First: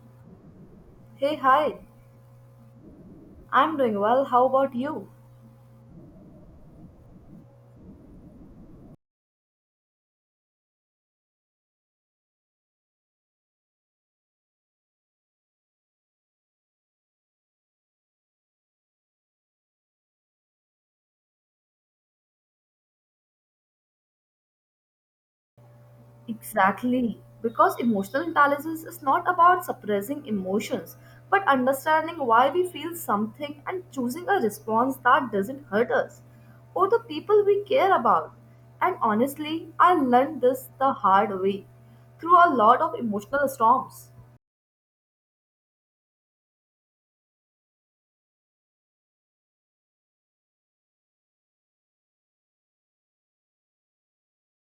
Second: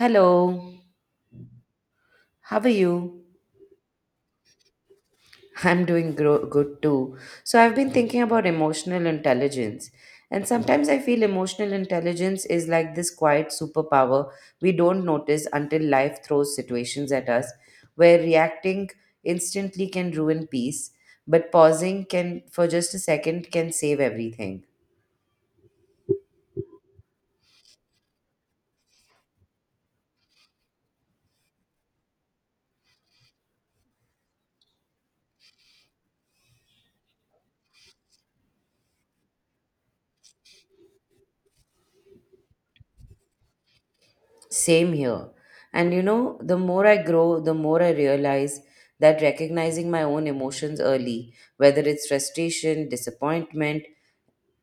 Hello, Hey, hi. how are you? I'm doing well. How about you? I'm doing good too. So, I've been thinking about emotional intelligence, and sometimes I feel emotional intelligence is like this quiet superpower we don't notice until life throws situations at us where reacting instantly can ruin peace, but pausing can for just a second can save everything. Exactly. Because emotional intelligence is not about suppressing emotions, but understanding why we feel something and choosing a response that doesn't hurt us or the people we care about. And honestly, I learned this the hard way through a lot of emotional storms. Same here. And you know, the more I grow, the more I realize that recognizing my own emotions early, whether it's frustration, disappointment,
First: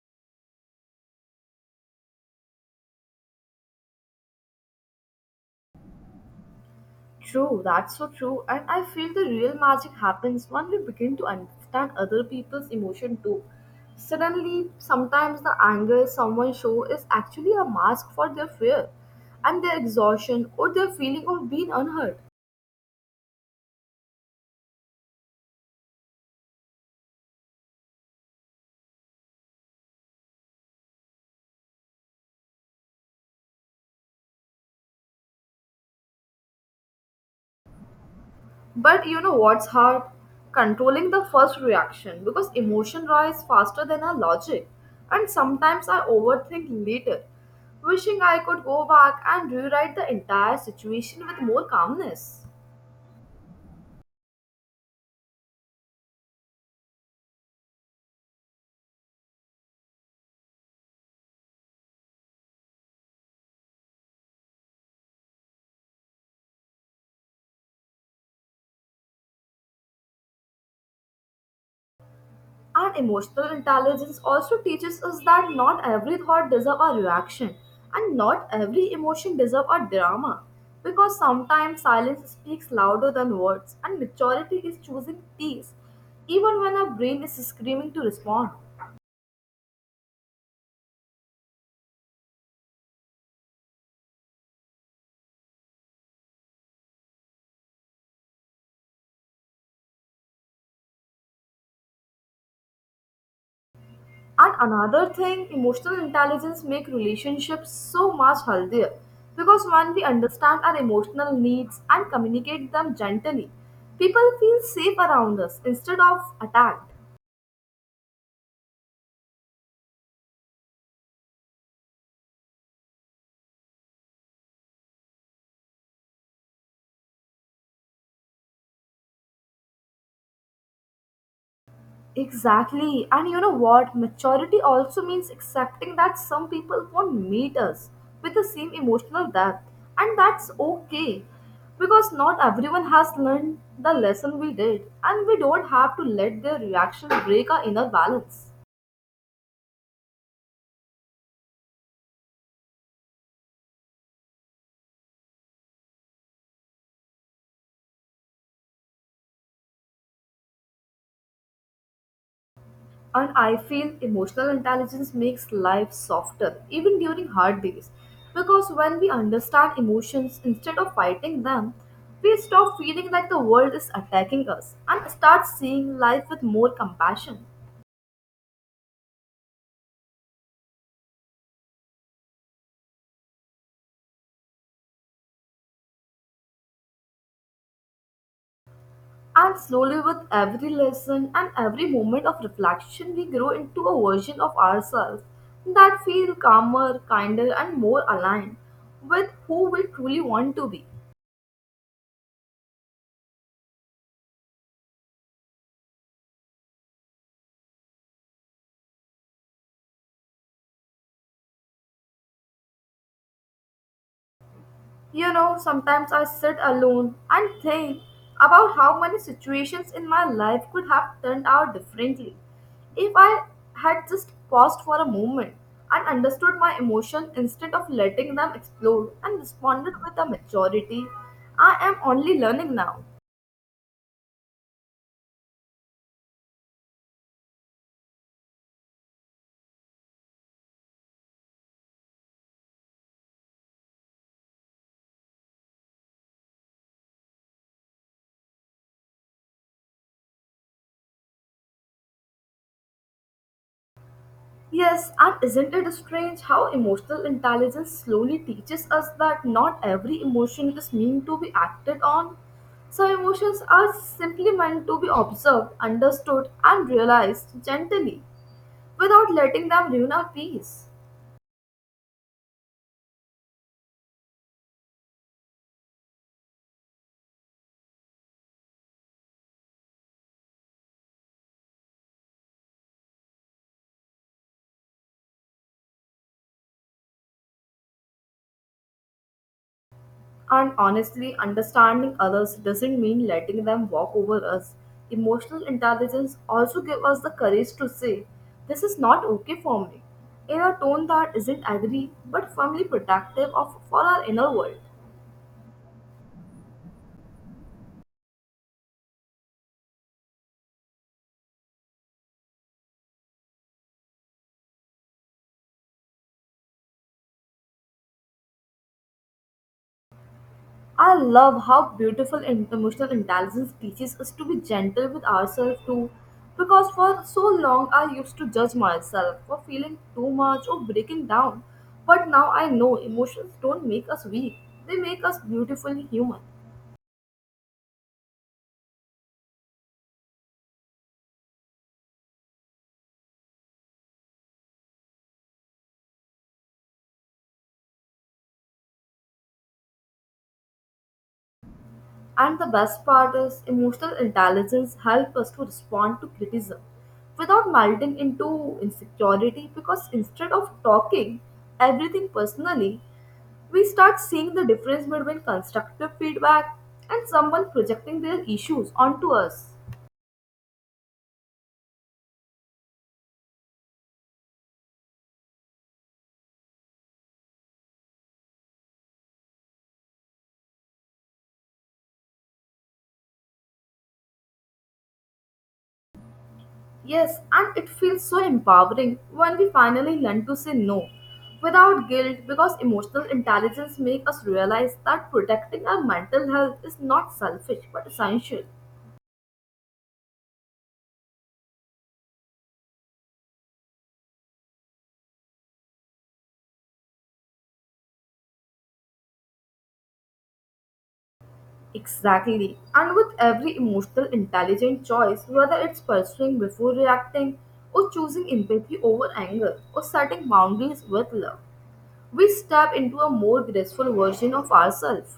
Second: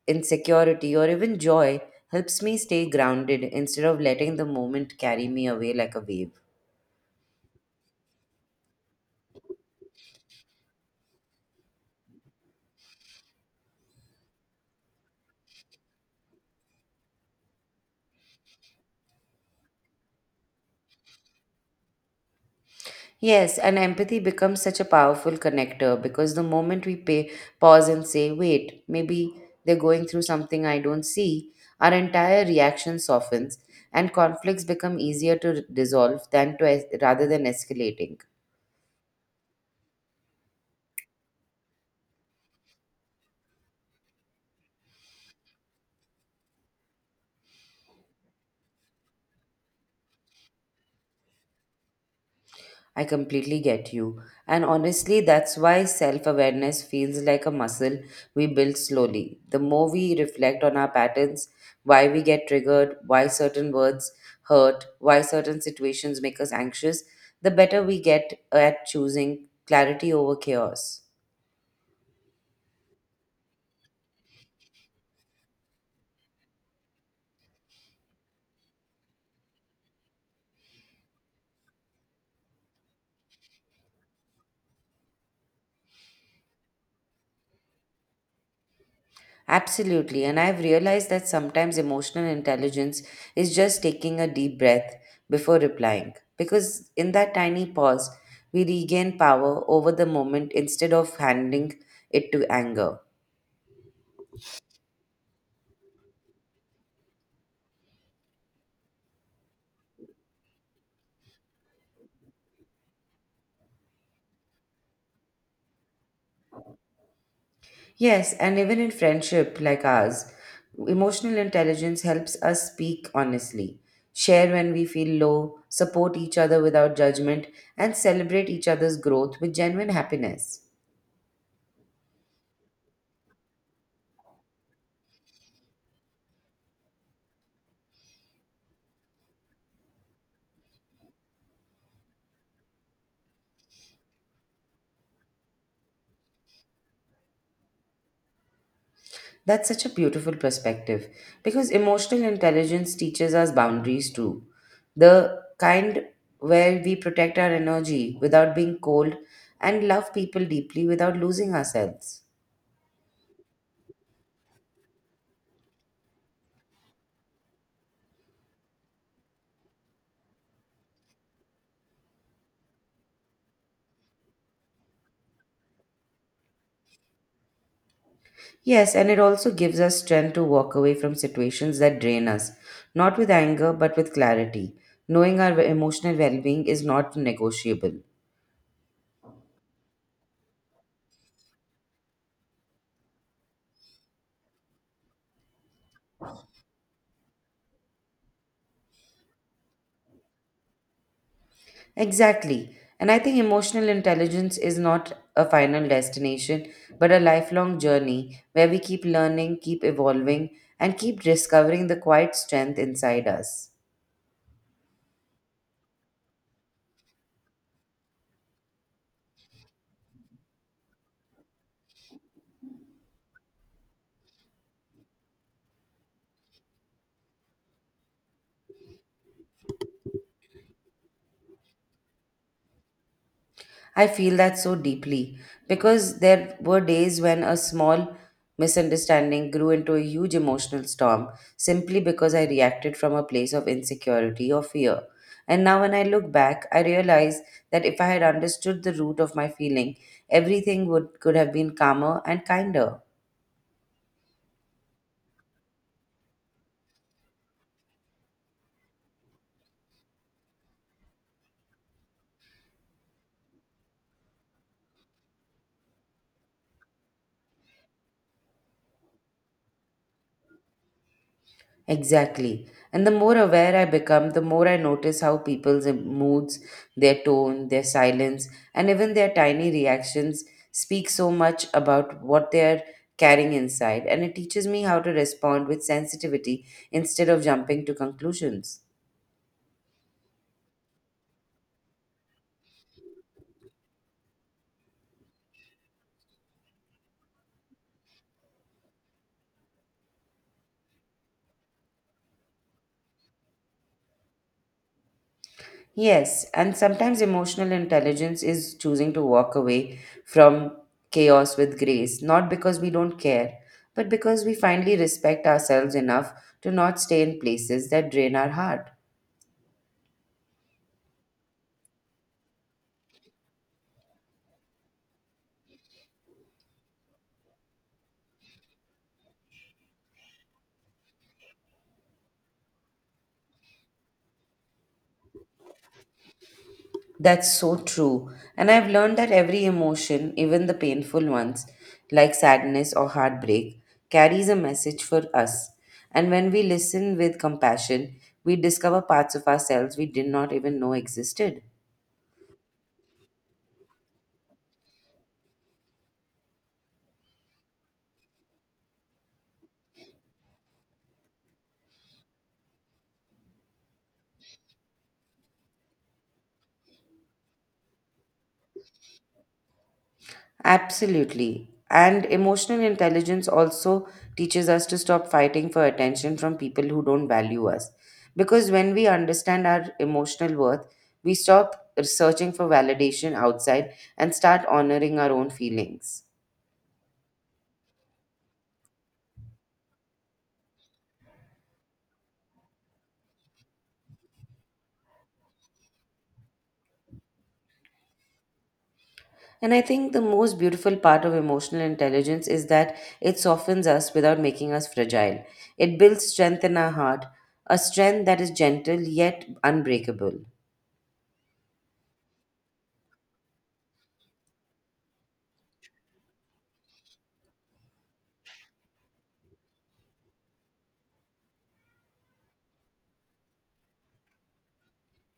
insecurity, or even joy, helps me stay grounded instead of letting the moment carry me away like a wave. True, that's so true. And I feel the real magic happens when we begin to understand other people's emotion too. Suddenly, sometimes the anger someone shows is actually a mask for their fear and their exhaustion or their feeling of being unheard. Yes, and empathy becomes such a powerful connector because the moment we pause and say, wait, maybe they're going through something I don't see, our entire reaction softens and conflicts become easier to dissolve than rather than escalating. But you know what's hard? Controlling the first reaction because emotion rises faster than our logic. And sometimes I overthink later, wishing I could go back and rewrite the entire situation with more calmness. I completely get you. And honestly, that's why self awareness feels like a muscle we build slowly. The more we reflect on our patterns, why we get triggered, why certain words hurt, why certain situations make us anxious, the better we get at choosing clarity over chaos. And emotional intelligence also teaches us that not every thought deserves a reaction and not every emotion deserves a drama. Because sometimes silence speaks louder than words, and maturity is choosing peace even when our brain is screaming to respond. Absolutely, and I've realized that sometimes emotional intelligence is just taking a deep breath before replying, because in that tiny pause, we regain power over the moment instead of handing it to anger. And another thing, emotional intelligence make relationships so much healthier because when we understand our emotional needs and communicate them gently, people feel safe around us instead of attacked. Yes, and even in friendship like ours, emotional intelligence helps us speak honestly, share when we feel low, support each other without judgment, and celebrate each other's growth with genuine happiness. Exactly. And you know what? Maturity also means accepting that some people won't meet us with the same emotional depth. And that's okay. Because not everyone has learned the lesson we did. And we don't have to let their reaction break our inner balance. That's such a beautiful perspective because emotional intelligence teaches us boundaries too. The kind where we protect our energy without being cold and love people deeply without losing ourselves. And I feel emotional intelligence makes life softer, even during hard days. Because when we understand emotions instead of fighting them, we stop feeling like the world is attacking us and start seeing life with more compassion. Yes, and it also gives us strength to walk away from situations that drain us, not with anger but with clarity. Knowing our emotional well being is not negotiable. And slowly, with every lesson and every moment of reflection, we grow into a version of ourselves that feel calmer, kinder, and more aligned with who we truly want to be. Exactly. And I think emotional intelligence is not a final destination, but a lifelong journey where we keep learning, keep evolving, and keep discovering the quiet strength inside us. You know, sometimes I sit alone and think about how many situations in my life could have turned out differently if I had just paused for a moment and understood my emotion instead of letting them explode and responded with a maturity I am only learning now. I feel that so deeply because there were days when a small misunderstanding grew into a huge emotional storm simply because I reacted from a place of insecurity or fear. And now, when I look back, I realize that if I had understood the root of my feeling, everything could have been calmer and kinder. Yes, and isn't it strange how emotional intelligence slowly teaches us that not every emotion is meant to be acted on? Some emotions are simply meant to be observed, understood, and realized gently without letting them ruin our peace. Exactly. And the more aware I become, the more I notice how people's moods, their tone, their silence, and even their tiny reactions speak so much about what they're carrying inside. And it teaches me how to respond with sensitivity instead of jumping to conclusions. And honestly, understanding others doesn't mean letting them walk over us. Emotional intelligence also gives us the courage to say, this is not okay for me, in a tone that isn't angry but firmly protective of for our inner world. Yes, and sometimes emotional intelligence is choosing to walk away from chaos with grace, not because we don't care, but because we finally respect ourselves enough to not stay in places that drain our heart. I love how beautiful emotional intelligence teaches us to be gentle with ourselves too. Because for so long I used to judge myself for feeling too much or breaking down. But now I know emotions don't make us weak, they make us beautifully human. That's so true. And I've learned that every emotion, even the painful ones, like sadness or heartbreak, carries a message for us. And when we listen with compassion, we discover parts of ourselves we did not even know existed. And the best part is, emotional intelligence helps us to respond to criticism without melting into insecurity because instead of talking everything personally, we start seeing the difference between constructive feedback and someone projecting their issues onto us. Absolutely. And emotional intelligence also teaches us to stop fighting for attention from people who don't value us. Because when we understand our emotional worth, we stop searching for validation outside and start honoring our own feelings. Yes, and it feels so empowering when we finally learn to say no without guilt because emotional intelligence makes us realize that protecting our mental health is not selfish but essential. And I think the most beautiful part of emotional intelligence is that it softens us without making us fragile. It builds strength in our heart, a strength that is gentle yet unbreakable. Exactly. And with every emotional intelligent choice, whether it's pursuing before reacting, or choosing empathy over anger, or setting boundaries with love, we step into a more graceful version of ourselves.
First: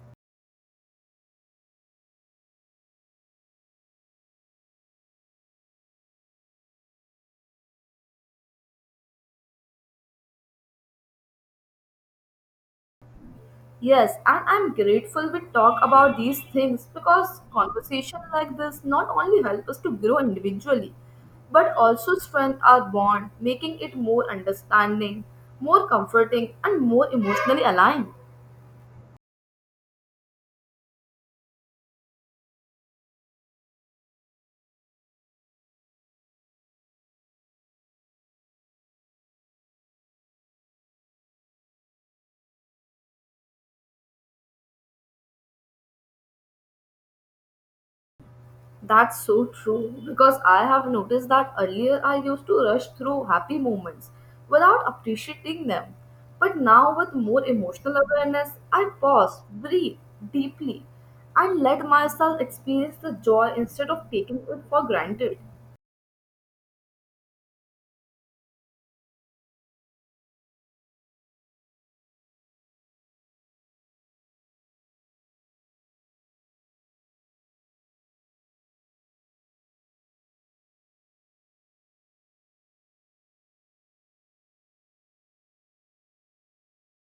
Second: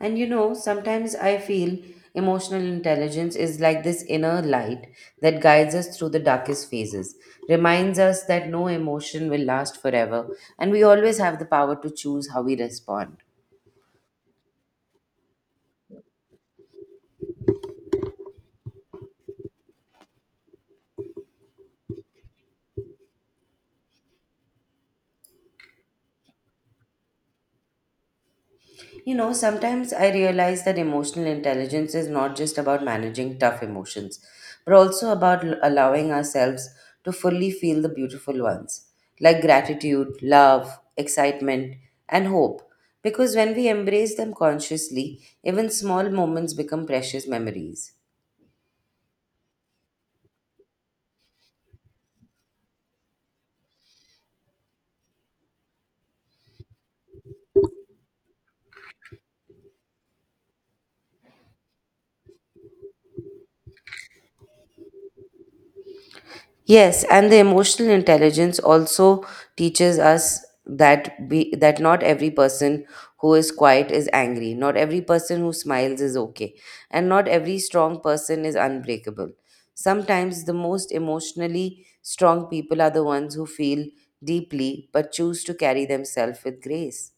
And you know, sometimes I feel emotional intelligence is like this inner light that guides us through the darkest phases, reminds us that no emotion will last forever, and we always have the power to choose how we respond. Yes, and I'm grateful we talk about these things because conversation like this not only help us to grow individually, but also strengthen our bond, making it more understanding, more comforting, and more emotionally aligned. You know, sometimes I realize that emotional intelligence is not just about managing tough emotions, but also about allowing ourselves to fully feel the beautiful ones, like gratitude, love, excitement, and hope. Because when we embrace them consciously, even small moments become precious memories. That's so true because I have noticed that earlier I used to rush through happy moments without appreciating them. But now, with more emotional awareness, I pause, breathe deeply, and let myself experience the joy instead of taking it for granted. Yes, and the emotional intelligence also teaches us that not every person who is quiet is angry, not every person who smiles is okay, and not every strong person is unbreakable. Sometimes the most emotionally strong people are the ones who feel deeply but choose to carry themselves with grace.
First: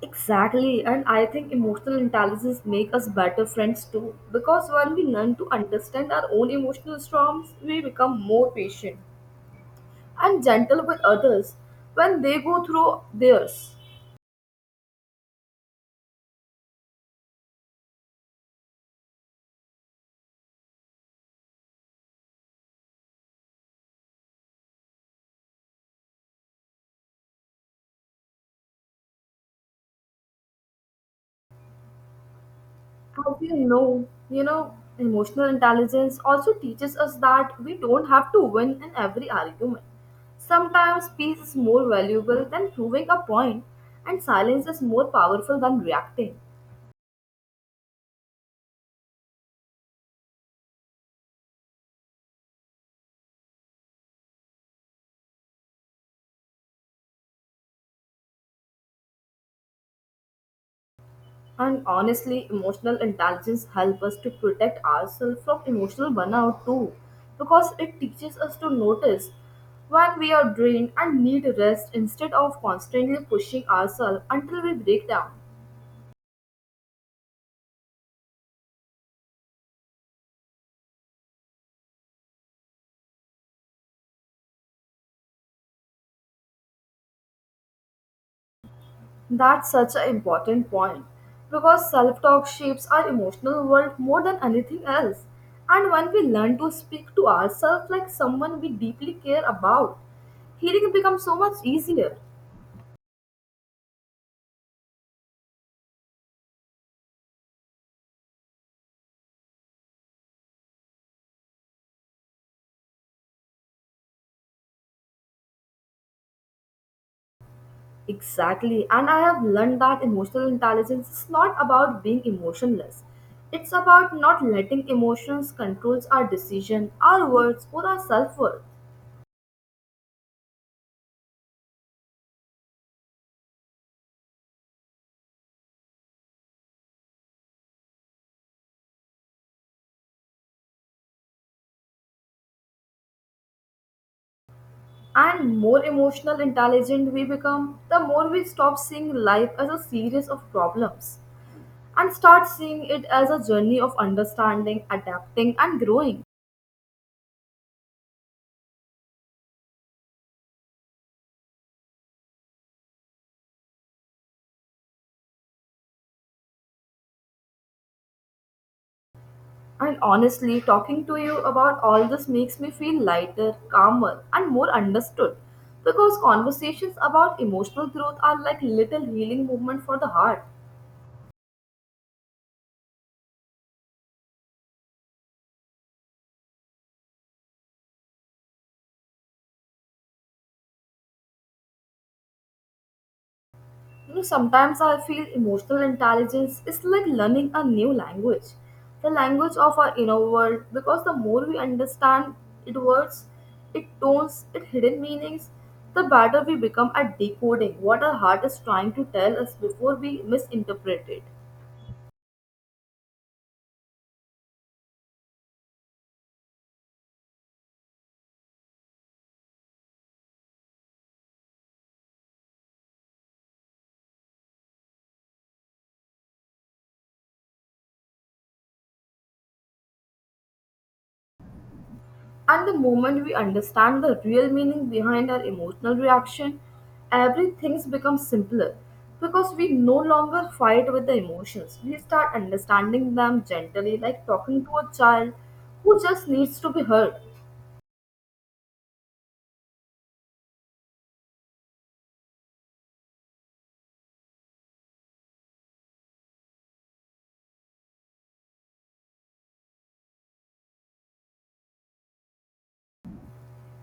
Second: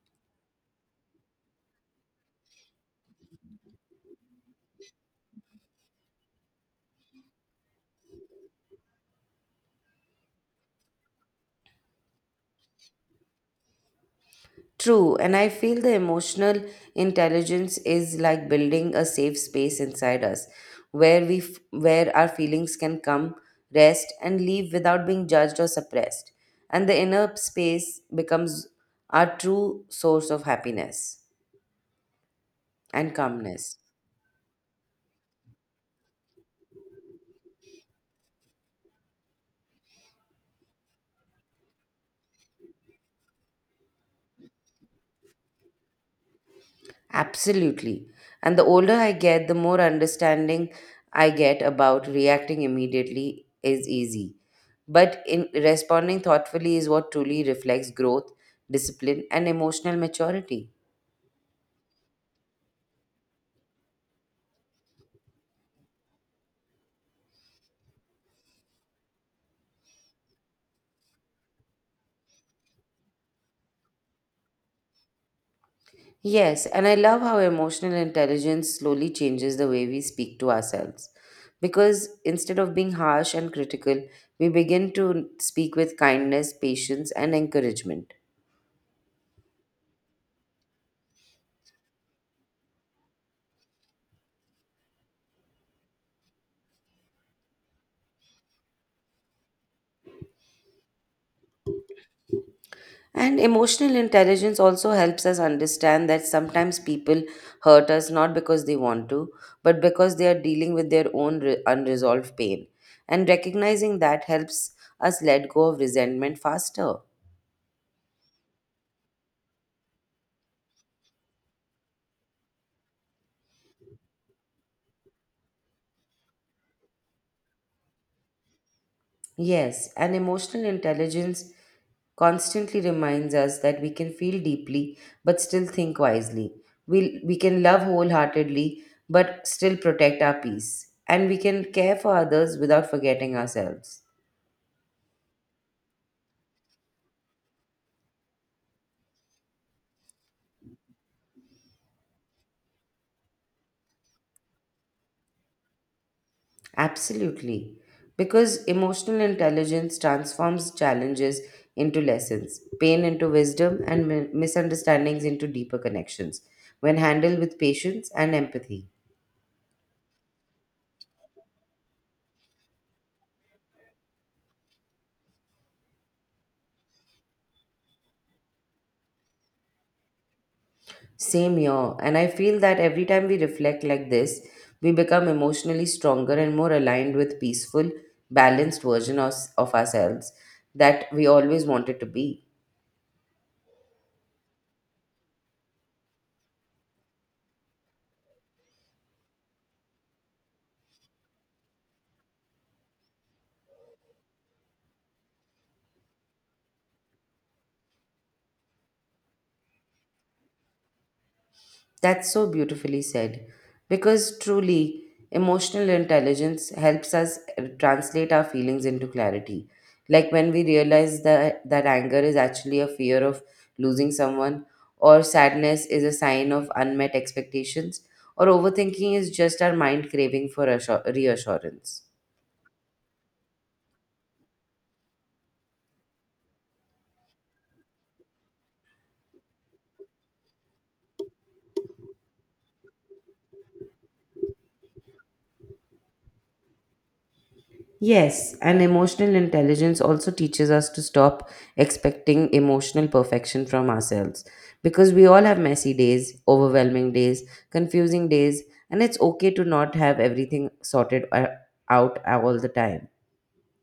Exactly, and I think emotional intelligence make us better friends too because when we learn to understand our own emotional storms, we become more patient and gentle with others when they go through theirs. True, and I feel the emotional intelligence is like building a safe space inside us where we f- where our feelings can come, rest and leave without being judged or suppressed. And the inner space becomes our true source of happiness and As you calmness. know, you know, emotional intelligence also teaches us that we don't have to win in every argument. Sometimes peace is more valuable than proving a point, and silence is more powerful than reacting. Absolutely. And the older I get, the more understanding I get about reacting immediately is easy. But in responding thoughtfully is what truly reflects growth, discipline, and emotional maturity. And honestly, emotional intelligence helps us to protect ourselves from emotional burnout too, because it teaches us to notice when we are drained and need rest instead of constantly pushing ourselves until we break down. Yes, and I love how emotional intelligence slowly changes the way we speak to ourselves. Because instead of being harsh and critical, we begin to speak with kindness, patience, and encouragement. That's such an important point because self talk shapes our emotional world more than anything else. And when we learn to speak to ourselves like someone we deeply care about, healing becomes so much easier. And emotional intelligence also helps us understand that sometimes people hurt us not because they want to, but because they are dealing with their own unresolved pain. And recognizing that helps us let go of resentment faster. Exactly, and I have learned that emotional intelligence is not about being emotionless. It's about not letting emotions control our decision, our words, or our self worth. Yes, and emotional intelligence constantly reminds us that we can feel deeply but still think wisely. We can love wholeheartedly but still protect our peace. And we can care for others without forgetting ourselves. And more emotional intelligent we become, the more we stop seeing life as a series of problems and start seeing it as a journey of understanding, adapting, and growing. Absolutely. Because emotional intelligence transforms challenges into lessons, pain into wisdom, and misunderstandings into deeper connections when handled with patience and empathy. And honestly, talking to you about all this makes me feel lighter, calmer, and more understood because conversations about emotional growth are like little healing movement for the heart. Same here. And I feel that every time we reflect like this, we become emotionally stronger and more aligned with peaceful, balanced version of ourselves that we always wanted to be. You know, sometimes I feel emotional intelligence is like learning a new language, the language of our inner world, because the more we understand its words, its tones, its hidden meanings, the better we become at decoding what our heart is trying to tell us before we misinterpret it. That's so beautifully said. Because truly, emotional intelligence helps us translate our feelings into clarity. Like when we realize that anger is actually a fear of losing someone, or sadness is a sign of unmet expectations, or overthinking is just our mind craving for reassurance. And the moment we understand the real meaning behind our emotional reaction, everything becomes simpler because we no longer fight with the emotions. We start understanding them gently, like talking to a child who just needs to be heard. Yes, and emotional intelligence also teaches us to stop expecting emotional perfection from ourselves because we all have messy days, overwhelming days, confusing days, and it's okay to not have everything sorted out all the time.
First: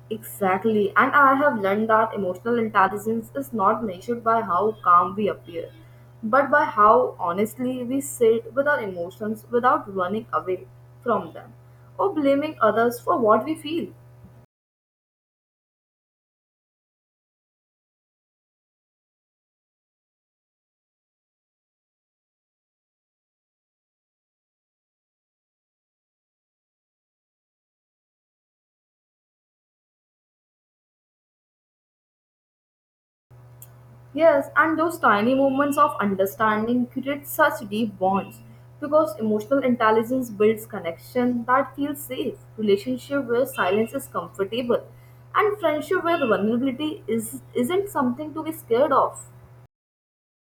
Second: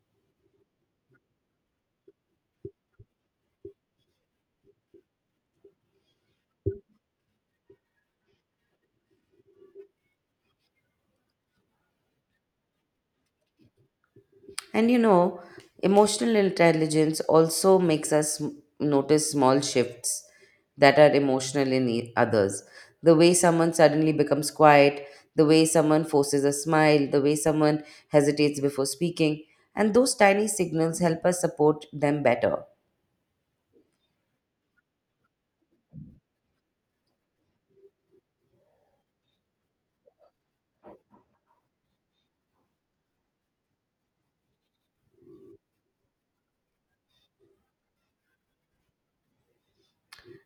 Exactly, and I have learned that emotional intelligence is not measured by how calm we appear, but by how honestly we sit with our emotions without running away from them or blaming others for what we feel. And you know, emotional intelligence also makes us notice small shifts that are emotional in others. The way someone suddenly becomes quiet, the way someone forces a smile, the way someone hesitates before speaking. And those tiny signals help us support them better. Yes, and those tiny moments of understanding create such deep bonds because emotional intelligence builds connection that feels safe, relationship where silence is comfortable, and friendship where vulnerability is isn't something to be scared of.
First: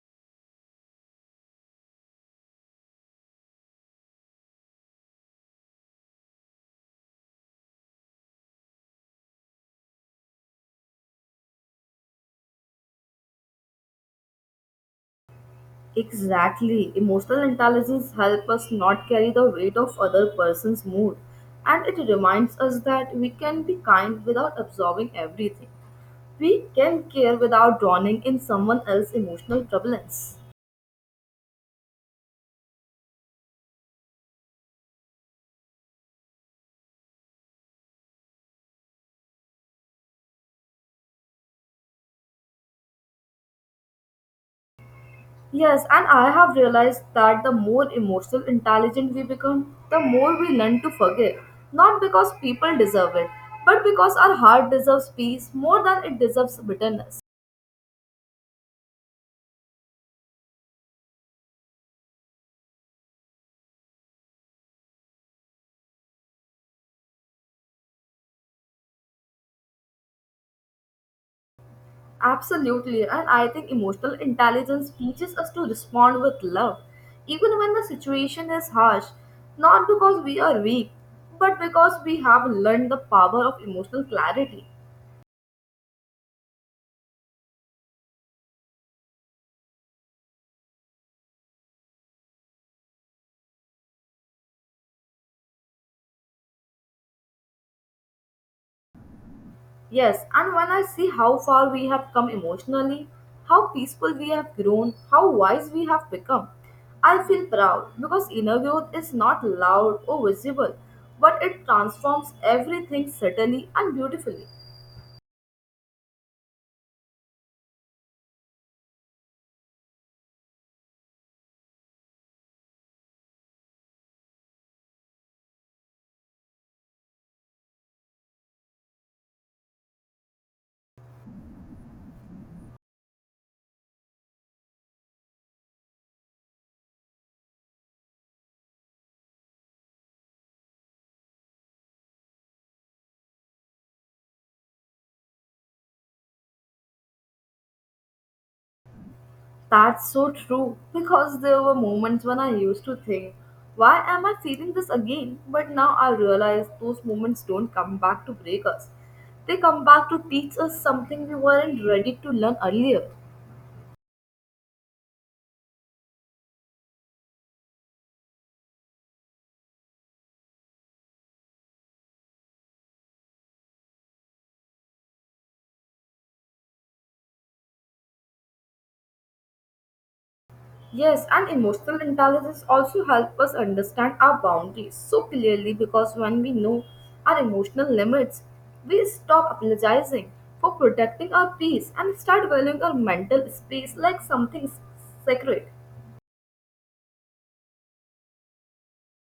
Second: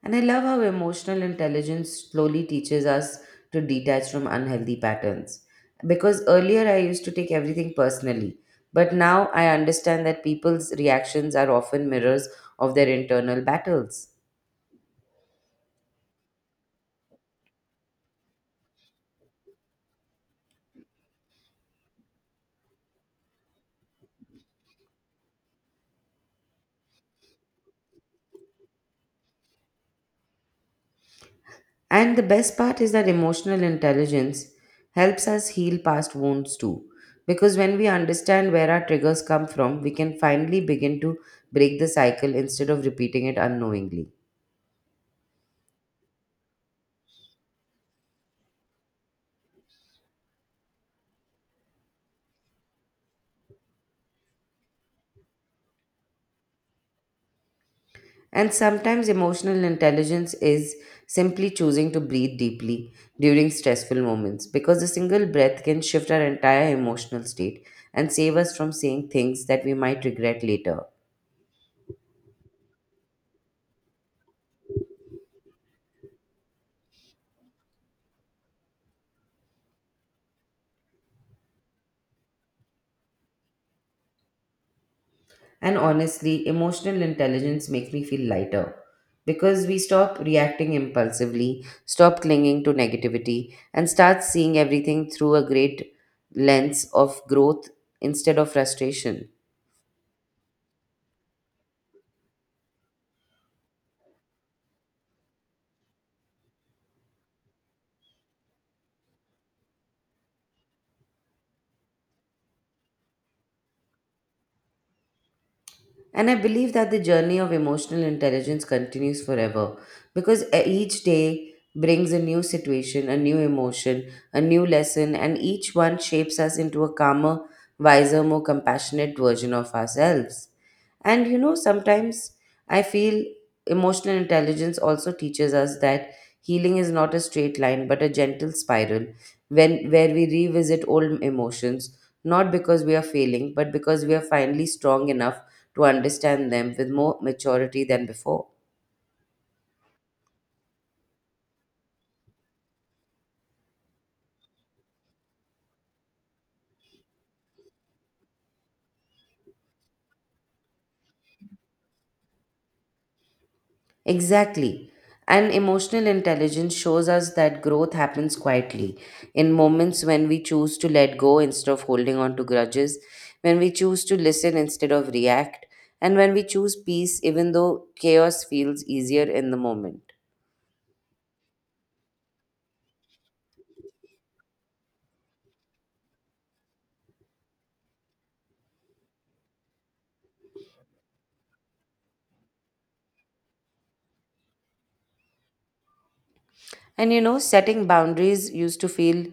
And I love how emotional intelligence slowly teaches us to detach from unhealthy patterns. Because earlier I used to take everything personally, but now I understand that people's reactions are often mirrors of their internal battles. Exactly. Emotional intelligence helps us not carry the weight of other person's mood and it reminds us that we can be kind without absorbing everything. We can care without drowning in someone else's emotional turbulence. And the best part is that emotional intelligence helps us heal past wounds too. Because when we understand where our triggers come from, we can finally begin to break the cycle instead of repeating it unknowingly. Yes, and I have realized that the more emotional intelligent we become, the more we learn to forgive. Not because people deserve it, but because our heart deserves peace more than it deserves bitterness. And sometimes emotional intelligence is simply choosing to breathe deeply during stressful moments because a single breath can shift our entire emotional state and save us from saying things that we might regret later. Absolutely, and I think emotional intelligence teaches us to respond with love, even when the situation is harsh, not because we are weak, but because we have learned the power of emotional clarity. And honestly, emotional intelligence makes me feel lighter because we stop reacting impulsively, stop clinging to negativity, and start seeing everything through a great lens of growth instead of frustration. Yes, and when I see how far we have come emotionally, how peaceful we have grown, how wise we have become, I feel proud because inner growth is not loud or visible, but it transforms everything subtly and beautifully. And I believe that the journey of emotional intelligence continues forever because each day brings a new situation, a new emotion, a new lesson, and each one shapes us into a calmer, wiser, more compassionate version of ourselves. And you know, sometimes I feel emotional intelligence also teaches us that healing is not a straight line but a gentle spiral when where we revisit old emotions not because we are failing but because we are finally strong enough to understand them with more maturity than before. That's so true because there were moments when I used to think, why am I feeling this again? But now I realize those moments don't come back to break us. They come back to teach us something we weren't ready to learn earlier. Exactly. And emotional intelligence shows us that growth happens quietly in moments when we choose to let go instead of holding on to grudges, when we choose to listen instead of react, and when we choose peace even though chaos feels easier in the moment. Yes, and emotional intelligence also helps us understand our boundaries so clearly because when we know our emotional limits, we stop apologizing for protecting our peace and start valuing our mental space like something sacred. And you know, setting boundaries used to feel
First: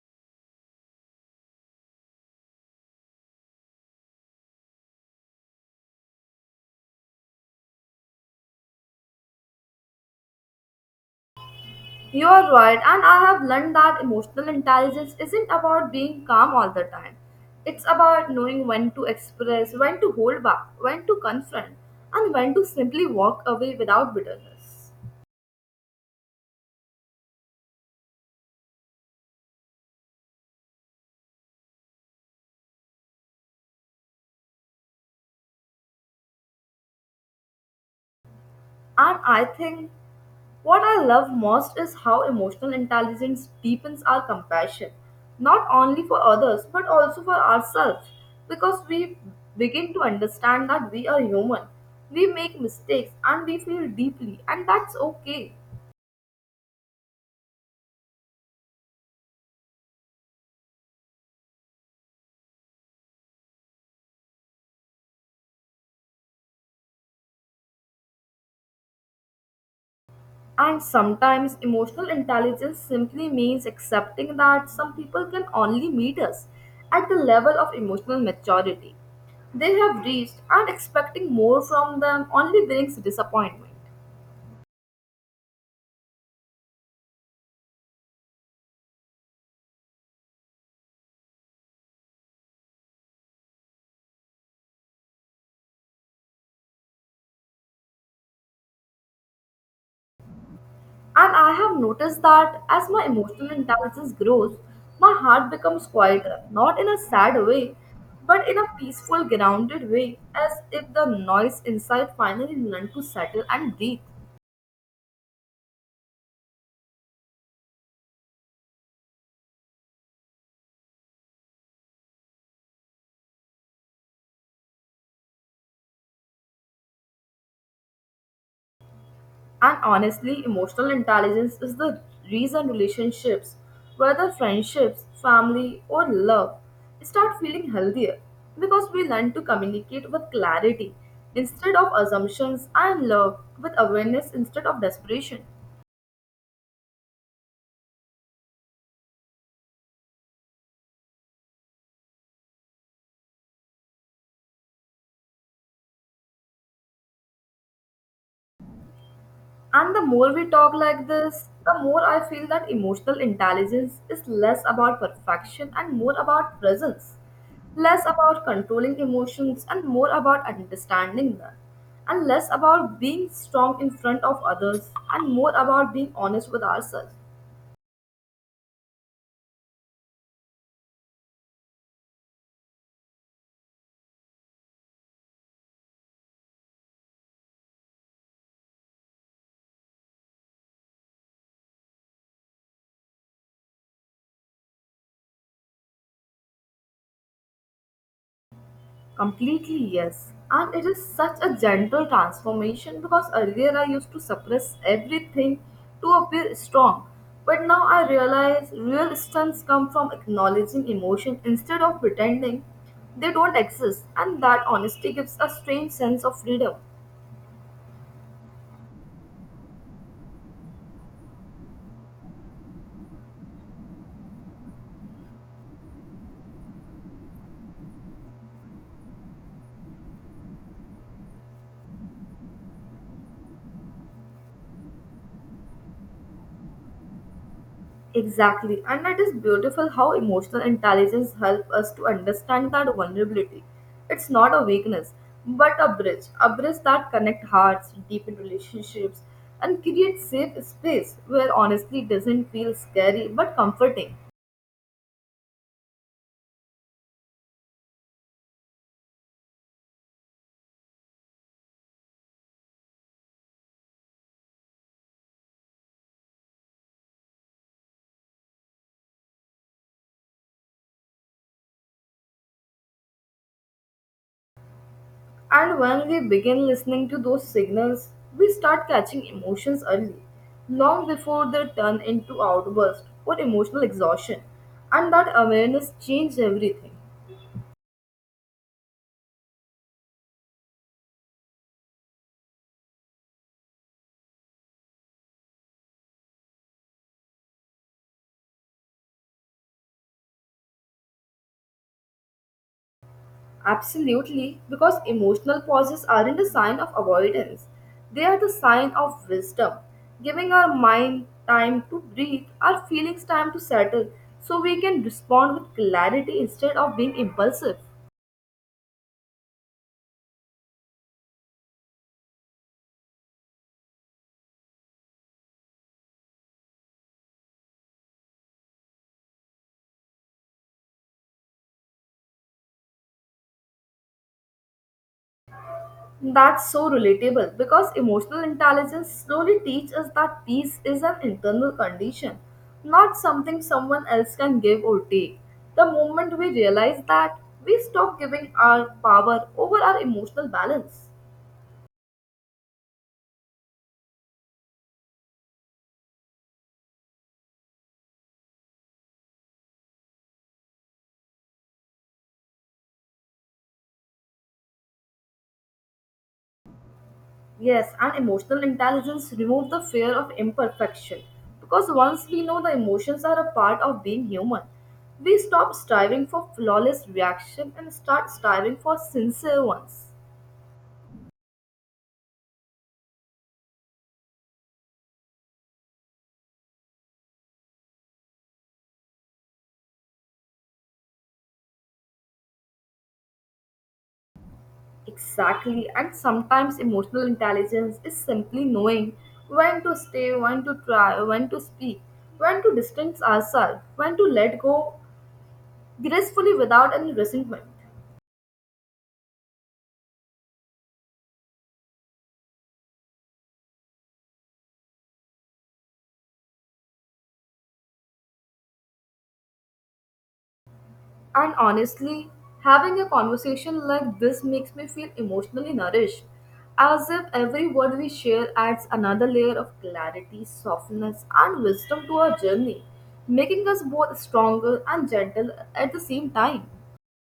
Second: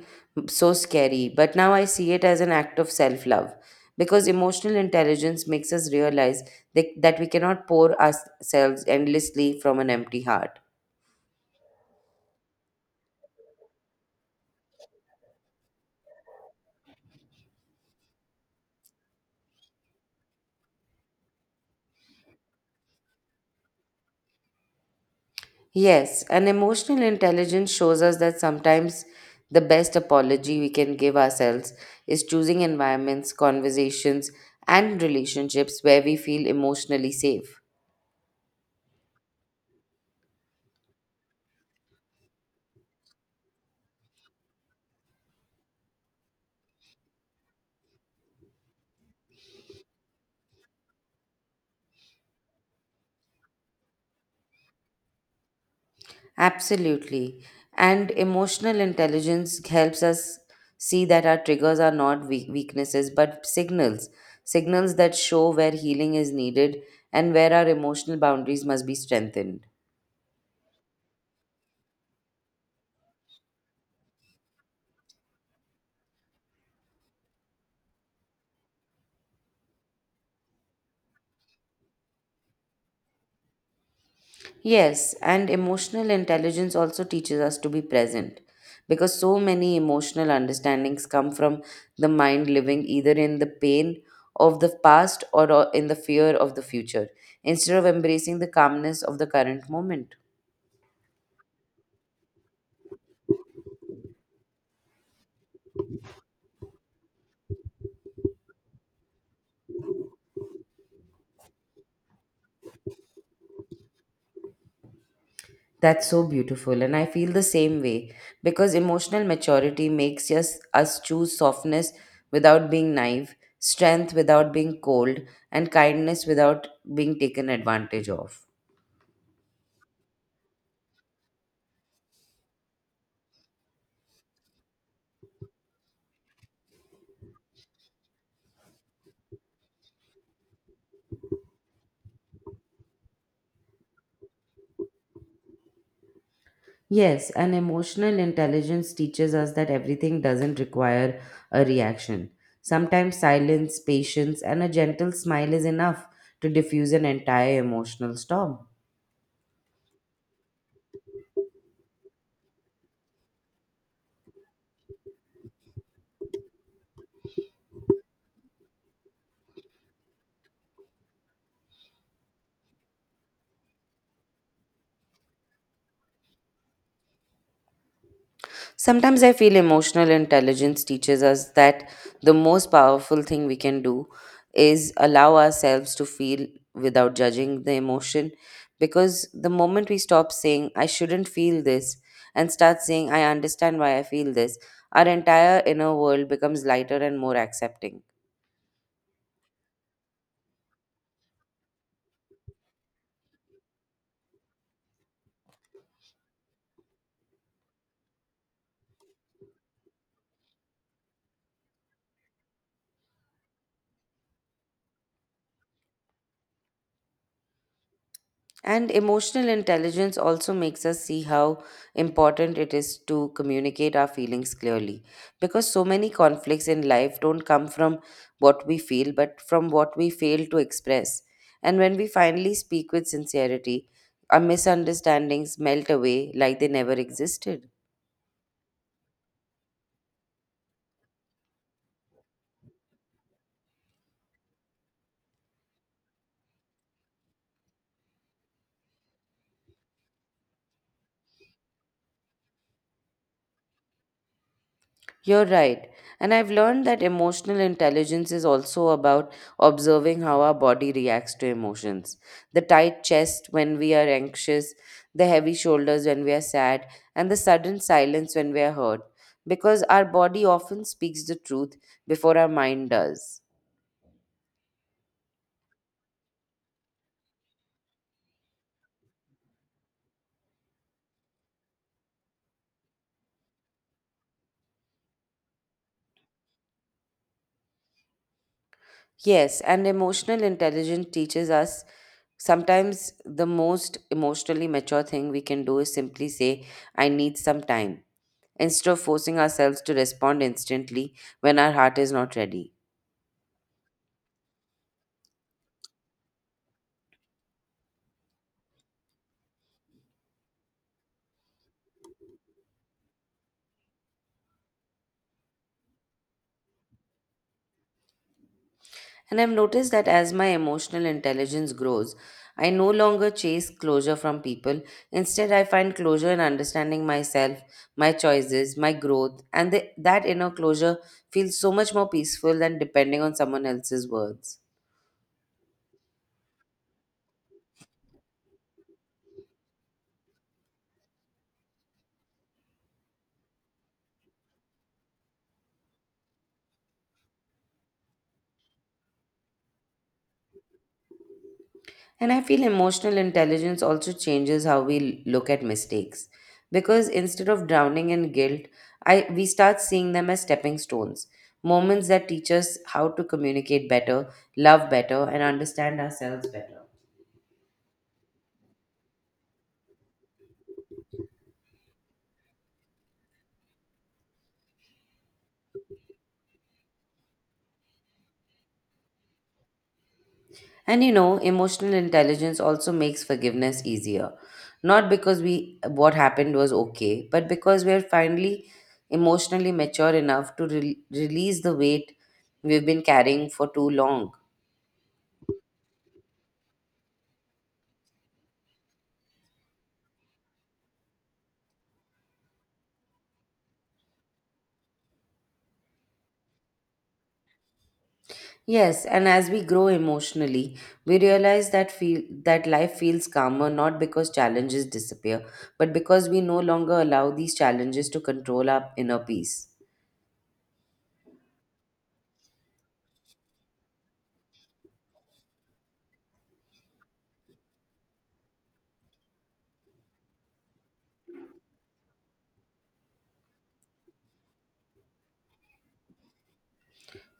so scary, but now I see it as an act of self love because emotional intelligence makes us realize that we cannot pour ourselves endlessly from an empty heart. You are right, and I have learned that emotional intelligence isn't about being calm all the time. It's about knowing when to express, when to hold back, when to confront, and when to simply walk away without bitterness. Yes, and emotional intelligence shows us that sometimes the best apology we can give ourselves is choosing environments, conversations, and relationships where we feel emotionally safe. And I think what I love most is how emotional intelligence deepens our compassion, not only for others, but also for ourselves, because we begin to understand that we are human, we make mistakes, and we feel deeply, and that's okay. Absolutely. And emotional intelligence helps us see that our triggers are not weaknesses but signals, signals that show where healing is needed and where our emotional boundaries must be strengthened. And sometimes emotional intelligence simply means accepting that some people can only meet us at the level of emotional maturity they have reached, and expecting more from them only brings disappointment. Yes, and emotional intelligence also teaches us to be present because so many emotional understandings come from the mind living either in the pain of the past or in the fear of the future instead of embracing the calmness of the current moment. And I have noticed that as my emotional intelligence grows, my heart becomes quieter, not in a sad way, but in a peaceful, grounded way, as if the noise inside finally learned to settle and breathe. That's so beautiful, and I feel the same way because emotional maturity makes us choose softness without being naive, strength without being cold, and kindness without being taken advantage of. And honestly, emotional intelligence is the reason relationships, whether friendships, family, or love, start feeling healthier because we learn to communicate with clarity instead of assumptions and love with awareness instead of desperation. Yes, and emotional intelligence teaches us that everything doesn't require a reaction. Sometimes silence, patience, and a gentle smile is enough to diffuse an entire emotional storm. And the more we talk like this, the more I feel that emotional intelligence is less about perfection and more about presence, less about controlling emotions and more about understanding them, and less about being strong in front of others and more about being honest with ourselves. Sometimes I feel emotional intelligence teaches us that the most powerful thing we can do is allow ourselves to feel without judging the emotion. Because the moment we stop saying, I shouldn't feel this, and start saying, I understand why I feel this, our entire inner world becomes lighter and more accepting. Completely, yes. And it is such a gentle transformation because earlier I used to suppress everything to appear strong. But now I realize real strengths come from acknowledging emotion instead of pretending they don't exist, and that honesty gives a strange sense of freedom. And emotional intelligence also makes us see how important it is to communicate our feelings clearly. Because so many conflicts in life don't come from what we feel, but from what we fail to express. And when we finally speak with sincerity, our misunderstandings melt away like they never existed. Exactly, and it is beautiful how emotional intelligence helps us to understand that vulnerability. It's not a weakness, but a bridge that connects hearts, deepen relationships, and creates safe space where honesty doesn't feel scary but comforting. You're right. And I've learned that emotional intelligence is also about observing how our body reacts to emotions. The tight chest when we are anxious, the heavy shoulders when we are sad, and the sudden silence when we are hurt. Because our body often speaks the truth before our mind does. And when we begin listening to those signals, we start catching emotions early, long before they turn into outbursts or emotional exhaustion. And that awareness changes everything. Yes, and emotional intelligence teaches us sometimes the most emotionally mature thing we can do is simply say, I need some time instead of forcing ourselves to respond instantly when our heart is not ready. Absolutely, because emotional pauses aren't a sign of avoidance. They are the sign of wisdom, giving our mind time to breathe, our feelings time to settle, so we can respond with clarity instead of being impulsive. And I've noticed that as my emotional intelligence grows, I no longer chase closure from people. Instead, I find closure in understanding myself, my choices, my growth, and that inner closure feels so much more peaceful than depending on someone else's words. That's so relatable because emotional intelligence slowly teaches us that peace is an internal condition, not something someone else can give or take. The moment we realize that, we stop giving our power over our emotional balance. And I feel emotional intelligence also changes how we look at mistakes. Because instead of drowning in guilt, we start seeing them as stepping stones, moments that teach us how to communicate better, love better, and understand ourselves better. Yes, and emotional intelligence removes the fear of imperfection because once we know the emotions are a part of being human, we stop striving for flawless reaction and start striving for sincere ones. And you know, emotional intelligence also makes forgiveness easier. Not because we what happened was okay, but because we're finally emotionally mature enough to re release the weight we've been carrying for too long. Exactly, and sometimes emotional intelligence is simply knowing when to stay, when to try, when to speak, when to distance ourselves, when to let go gracefully without any resentment. Yes, and as we grow emotionally, we realize that feel that life feels calmer not because challenges disappear, but because we no longer allow these challenges to control our inner peace. And honestly, having a conversation like this makes me feel emotionally nourished, as if every word we share adds another layer of clarity, softness, and wisdom to our journey, making us both stronger and gentle at the same time.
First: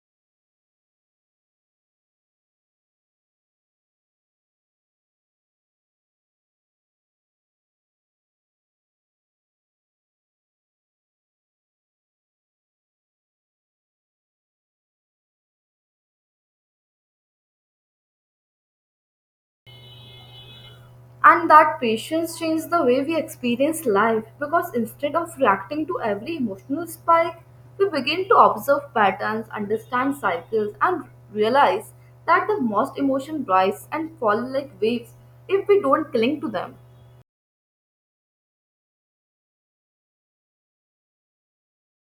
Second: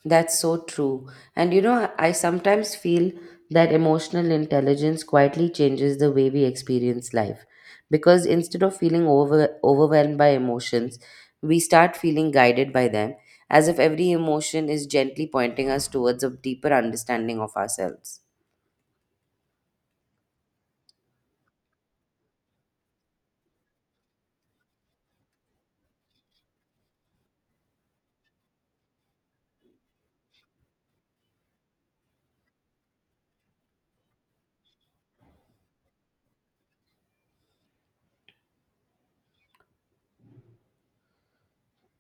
That's so true. And you know, I sometimes feel that emotional intelligence quietly changes the way we experience life because instead of overwhelmed by emotions, we start feeling guided by them, as if every emotion is gently pointing us towards a deeper understanding of ourselves. And that patience changed the way we experience life because instead of reacting to every emotional spike, we begin to observe patterns, understand cycles, and realize that the most emotions rise and fall like waves if we don't cling to them.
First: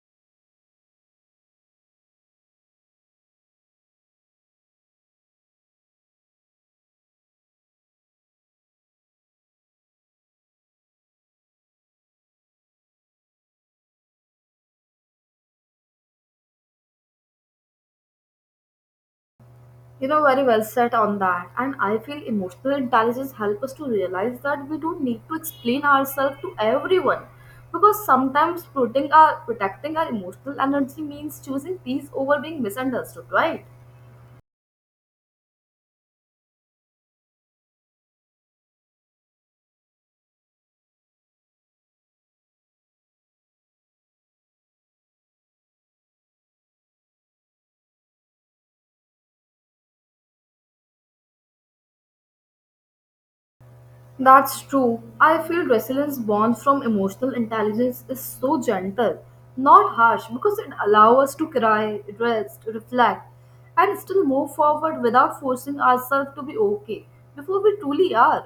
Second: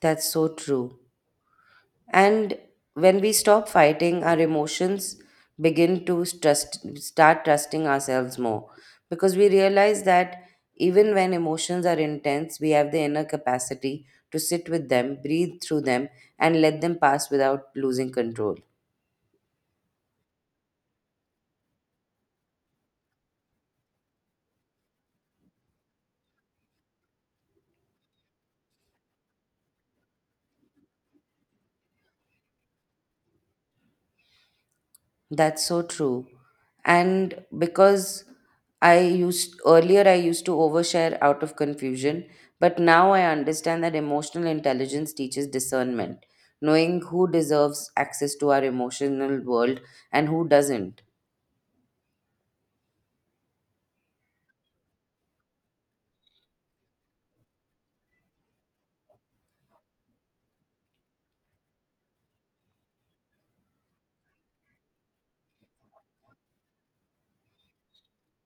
That's so true. And when we stop fighting, our emotions start trusting ourselves more because we realize that even when emotions are intense, we have the inner capacity to sit with them, breathe through them, and let them pass without losing control. You know, very well said on that. And I feel emotional intelligence helps us to realize that we don't need to explain ourselves to everyone because sometimes protecting our emotional energy means choosing peace over being misunderstood, right? That's so true. And because I used earlier I used to overshare out of confusion, but now I understand that emotional intelligence teaches discernment, knowing who deserves access to our emotional world and who doesn't. That's true. I feel resilience born from emotional intelligence is so gentle, not harsh, because it allows us to cry, rest, reflect, and still move forward without forcing ourselves to be okay before we truly are.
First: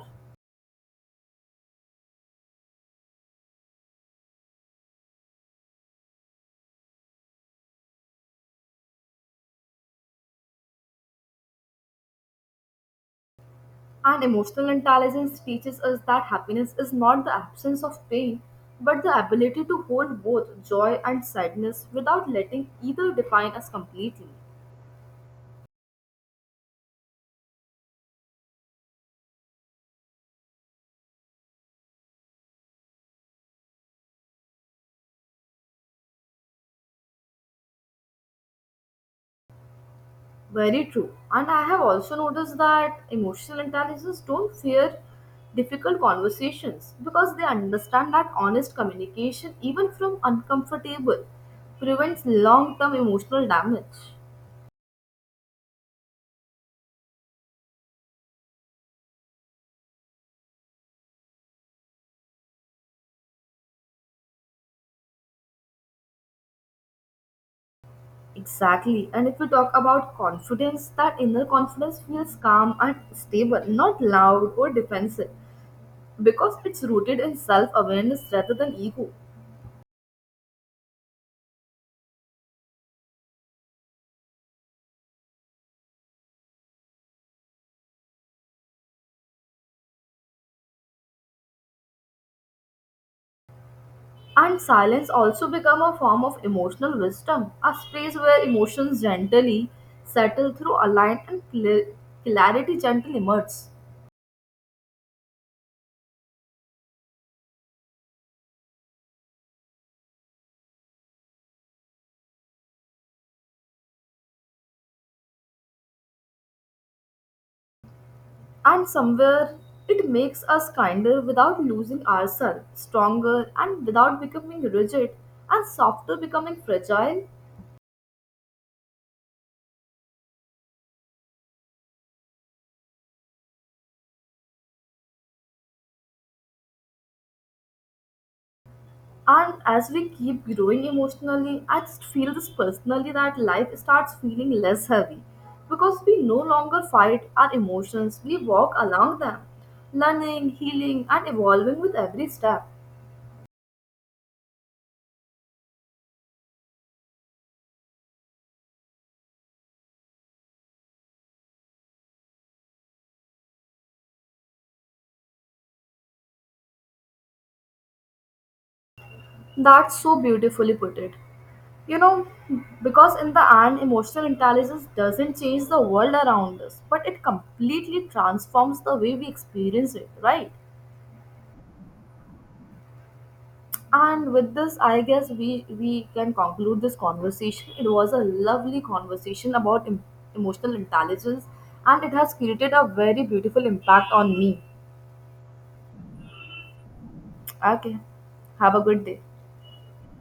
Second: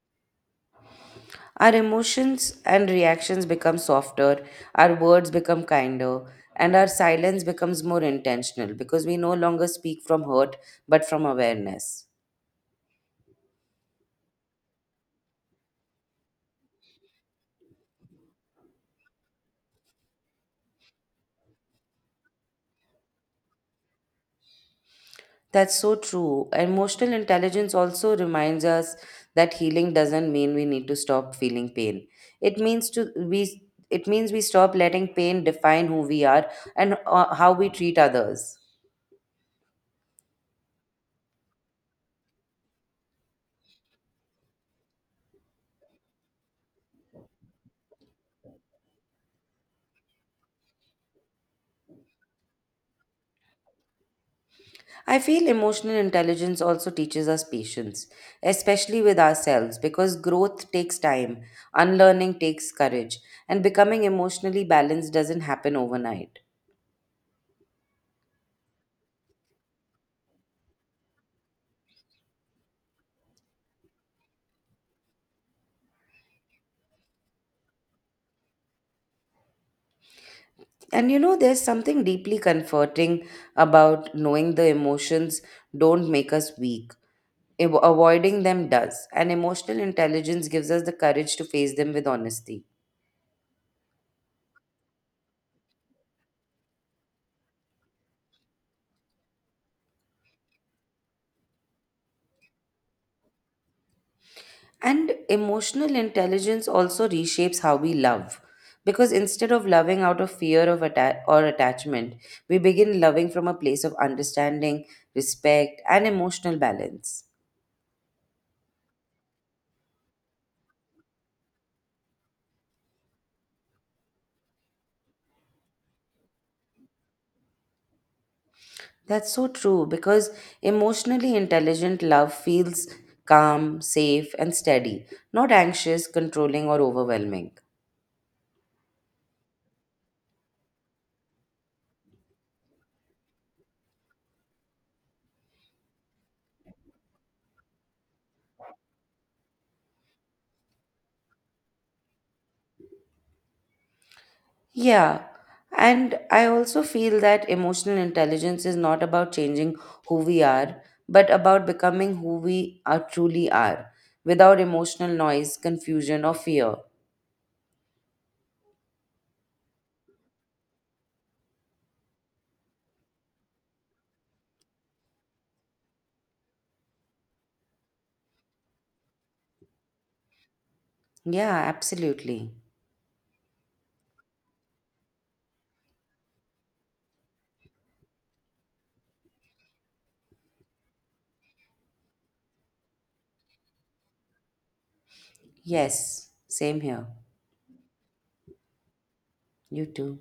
Our emotions and reactions become softer, our words become kinder, and our silence becomes more intentional because we no longer speak from hurt but from awareness. And emotional intelligence teaches us that happiness is not the absence of pain, but the ability to hold both joy and sadness without letting either define us completely. That's so true. Emotional intelligence also reminds us that healing doesn't mean we need to stop feeling pain. It means to we it means we stop letting pain define who we are and how we treat others. Very true. And I have also noticed that emotional intelligence don't fear difficult conversations because they understand that honest communication, even from uncomfortable, prevents long term emotional damage. I feel emotional intelligence also teaches us patience, especially with ourselves, because growth takes time, unlearning takes courage, and becoming emotionally balanced doesn't happen overnight. Exactly. And if we talk about confidence, that inner confidence feels calm and stable, not loud or defensive, because it's rooted in self awareness rather than ego. And you know, there's something deeply comforting about knowing the emotions don't make us weak. Avoiding them does. And emotional intelligence gives us the courage to face them with honesty. And silence also become a form of emotional wisdom, a space where emotions gently settle through alignment and clarity gently emerges. And emotional intelligence also reshapes how we love. Because instead of loving out of fear of atta- or attachment, we begin loving from a place of understanding, respect, and emotional balance. And somewhere it makes us kinder without losing ourselves, stronger and without becoming rigid, and softer becoming fragile. That's so true because emotionally intelligent love feels calm, safe, and steady, not anxious, controlling, or overwhelming. And as we keep growing emotionally, I just feel this personally that life starts feeling less heavy because we no longer fight our emotions, we walk along them, learning, healing, and evolving with every step. Yeah. And I also feel that emotional intelligence is not about changing who we are, but about becoming who we are truly are without emotional noise, confusion, or fear. That's so beautifully put it. You know, because in the end, emotional intelligence doesn't change the world around us, but it completely transforms the way we experience it, right? Yeah, absolutely. And with this, I guess we can conclude this conversation. It was a lovely conversation about emotional intelligence, and it has created a very beautiful impact on me. Yes, same here. Okay, have a good day. You too.